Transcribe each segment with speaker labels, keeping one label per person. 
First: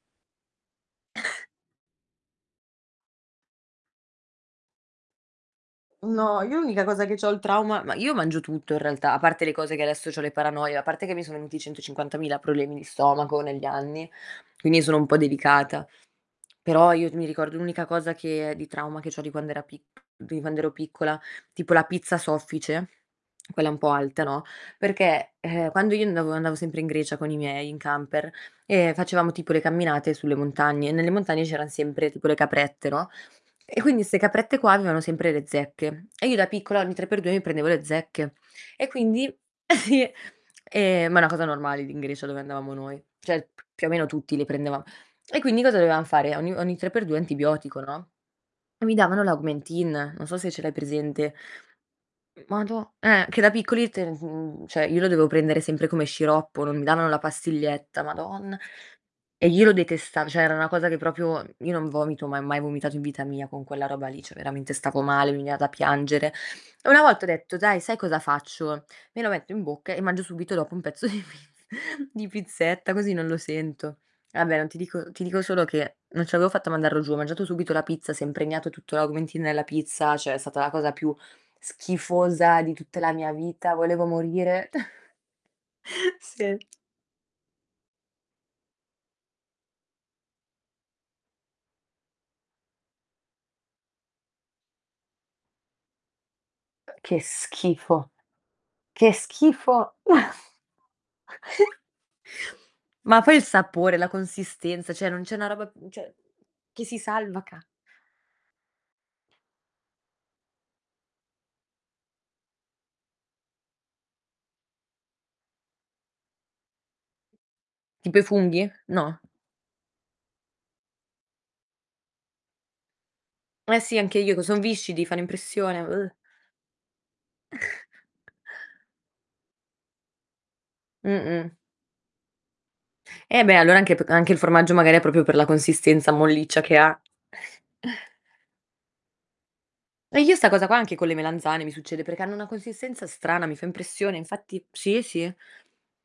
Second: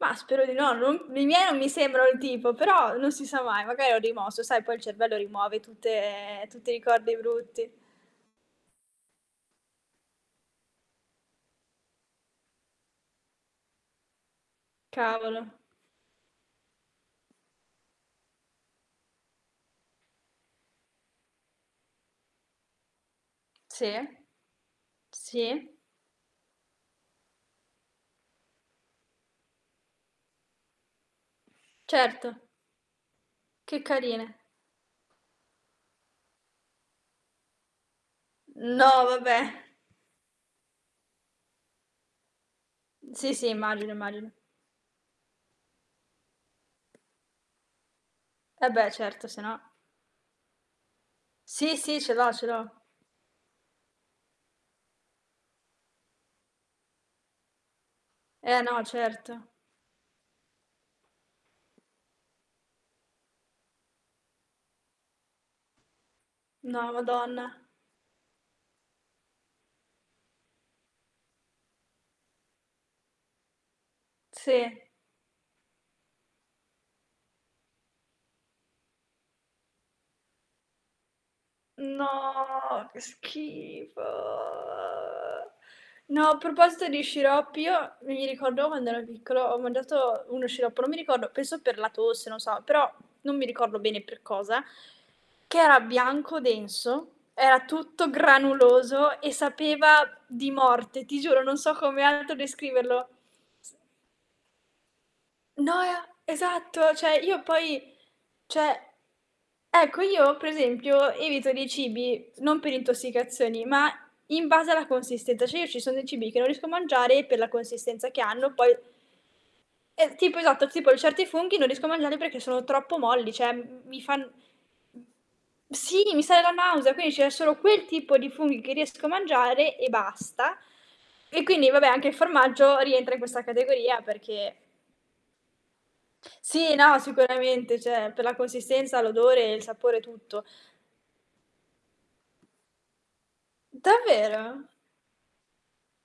Speaker 1: Mah, spero di no, non i miei non mi sembrano il tipo, però non si sa mai, magari ho rimosso, sai, poi il cervello rimuove
Speaker 2: No,
Speaker 1: tutte
Speaker 2: io
Speaker 1: tutti i
Speaker 2: l'unica cosa che
Speaker 1: ricordi
Speaker 2: c'ho il
Speaker 1: brutti.
Speaker 2: trauma ma io mangio tutto, in realtà, a parte le cose che adesso c'ho le paranoie, a parte che mi sono venuti 150.000 problemi di stomaco negli anni, quindi sono un po'
Speaker 1: Cavolo.
Speaker 2: delicata. Però io mi ricordo l'unica cosa che è di trauma che c'ho di quand'era pic di quand'ero piccola, tipo la pizza soffice, quella un po'
Speaker 1: Sì.
Speaker 2: alta, no, perché, ehm,
Speaker 1: Sì.
Speaker 2: quando io andavo andavo sempre in Grecia con i miei, in camper, e facevamo tipo le camminate sulle montagne, e nelle montagne c'eran sempre tipo
Speaker 1: Certo.
Speaker 2: le caprette, no,
Speaker 1: Che
Speaker 2: e quindi 'ste
Speaker 1: carine!
Speaker 2: caprette qua avevano sempre le zecche, e io da piccola ogni 3 per 2 mi prendevo le zecche, e
Speaker 1: No,
Speaker 2: quindi
Speaker 1: vabbè!
Speaker 2: sì! Ehm, ma è una cosa normale d in Grecia dove andavamo noi,
Speaker 1: Sì,
Speaker 2: cioè
Speaker 1: sì,
Speaker 2: più o
Speaker 1: immagino,
Speaker 2: meno
Speaker 1: immagino.
Speaker 2: tutti le prendevam e quindi cosa dovevam fare? Ogni, ogni tre per due antibiotico, no,
Speaker 1: Eh
Speaker 2: e
Speaker 1: beh,
Speaker 2: mi davano
Speaker 1: certo, sennò.
Speaker 2: l'Augmentin, non so se ce l'hai presente.
Speaker 1: Sì, sì, ce l'ho,
Speaker 2: Mhmm,
Speaker 1: ce l'ho.
Speaker 2: madò eh. Che da piccoli te n cioè io lo dovevo prendere sempre come sciroppo, non mi davano la pastiglietta, Madonna.
Speaker 1: Eh, no,
Speaker 2: E
Speaker 1: certo.
Speaker 2: io lo detestavo, cioè era una cosa che proprio io non vomito, ma mai vomitato in vita mia con quella roba lì, cioè veramente stavo male, mi veniva da piangere. E
Speaker 1: No,
Speaker 2: una volta ho detto:
Speaker 1: Madonna!
Speaker 2: "Dai, sai cosa faccio? Me lo metto in bocca e mangio subito dopo un pezzo di pizz di pizzetta, così non lo sento". Vabbè, non
Speaker 1: Sì.
Speaker 2: ti dico ti dico solo che non ce l'avevo fatta a mandarlo giù, ho mangiato subito la pizza, si è impregnato tutto l'Augmentin nella pizza, cioè è stata la cosa più schifosa di
Speaker 1: No,
Speaker 2: tutta
Speaker 1: che
Speaker 2: la mia vita,
Speaker 1: schifo!
Speaker 2: volevo morire.
Speaker 1: No, a
Speaker 2: Sì.
Speaker 1: proposito di sciroppi io mi ricordo quando ero piccolo ho mangiato uno sciroppo, non mi ricordo penso per la tosse, non so, però, non mi ricordo bene per cosa, che era bianco,
Speaker 2: Uh,
Speaker 1: denso,
Speaker 2: che
Speaker 1: era tutto
Speaker 2: schifo. Che
Speaker 1: granuloso e
Speaker 2: schifo!
Speaker 1: sapeva di morte. Ti giuro, non so come altro descriverlo.
Speaker 2: Ma poi il sapore, la consistenza, cioè non c'è una roba
Speaker 1: No
Speaker 2: n
Speaker 1: ia
Speaker 2: cioè che
Speaker 1: esatto,
Speaker 2: si
Speaker 1: cioè, io
Speaker 2: salva, ca
Speaker 1: poi, cioè ecco, io per esempio evito dei cibi s non per intossicazioni, ma in base alla consistenza. Cioè, io ci sono dei cibi che non riesco a mangiare, per la consistenza
Speaker 2: Tipo
Speaker 1: che
Speaker 2: i
Speaker 1: hanno,
Speaker 2: funghi?
Speaker 1: poi
Speaker 2: No.
Speaker 1: es tipo, esatto, tipo certi funghi non riesco a mangiarli perché sono troppo molli, cioè
Speaker 2: Eh
Speaker 1: m
Speaker 2: sì,
Speaker 1: mi
Speaker 2: anche
Speaker 1: fan
Speaker 2: io co son viscidi, fanno impressione.
Speaker 1: sì,
Speaker 2: Uh.
Speaker 1: mi sale la nausea, quindi c'è solo quel tipo di funghi che riesco a mangiare, e basta.
Speaker 2: Mh,
Speaker 1: E
Speaker 2: mh.
Speaker 1: quindi vabbè, anche il formaggio rientra in
Speaker 2: Eh,
Speaker 1: questa
Speaker 2: beh, allora anche
Speaker 1: categoria,
Speaker 2: p anche il
Speaker 1: perché
Speaker 2: formaggio magari è proprio per la consistenza molliccia
Speaker 1: Sì,
Speaker 2: che
Speaker 1: no,
Speaker 2: ha.
Speaker 1: sicuramente, cioè per la consistenza, l'odore, il sapore,
Speaker 2: Eh, io
Speaker 1: tutto.
Speaker 2: sta cosa qua anche con le melanzane mi succede, perché hanno una consistenza strana, mi fa impressione, infatti
Speaker 1: Davvero?
Speaker 2: sì, sì.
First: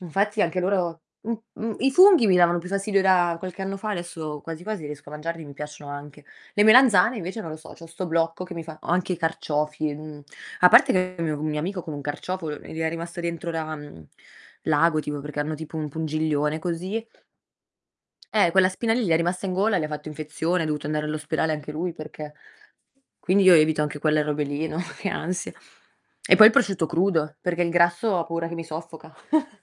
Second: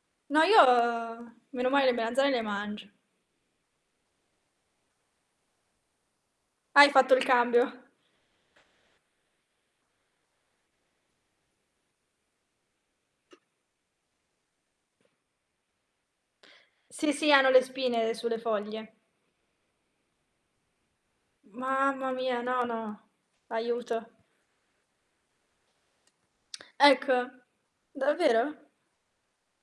Speaker 2: Infatti
Speaker 1: No,
Speaker 2: anche
Speaker 1: io
Speaker 2: loro m
Speaker 1: meno
Speaker 2: m
Speaker 1: male,
Speaker 2: i
Speaker 1: le
Speaker 2: funghi
Speaker 1: melanzane
Speaker 2: mi
Speaker 1: le
Speaker 2: davano più
Speaker 1: mangio.
Speaker 2: fastidio da qualche anno fa, adesso quasi quasi riesco a mangiarli, mi piacciono anche. Le
Speaker 1: Hai fatto
Speaker 2: melanzane
Speaker 1: il
Speaker 2: invece, non lo so, c'ho
Speaker 1: cambio.
Speaker 2: sto blocco che mi fa o anche i carciofi, mhmm, a parte che con un mio amico con un carciofo l gli era rimasto dentro la mhmm, l'ago, tipo perché hanno tipo un pungiglione, così
Speaker 1: Sì, sì, hanno le spine sulle
Speaker 2: Eh, quella spina
Speaker 1: foglie.
Speaker 2: lì gli è rimasta in gola, gli ha fatto infezione, è dovuto andare all'ospedale anche lui
Speaker 1: Mamma
Speaker 2: perché
Speaker 1: mia, no, no.
Speaker 2: quindi io evito anche
Speaker 1: Aiuto!
Speaker 2: quelle robe lì, no, che ansia! E poi il prosciutto
Speaker 1: Ecco.
Speaker 2: crudo, perché il grasso ho paura che mi
Speaker 1: Davvero?
Speaker 2: soffoca.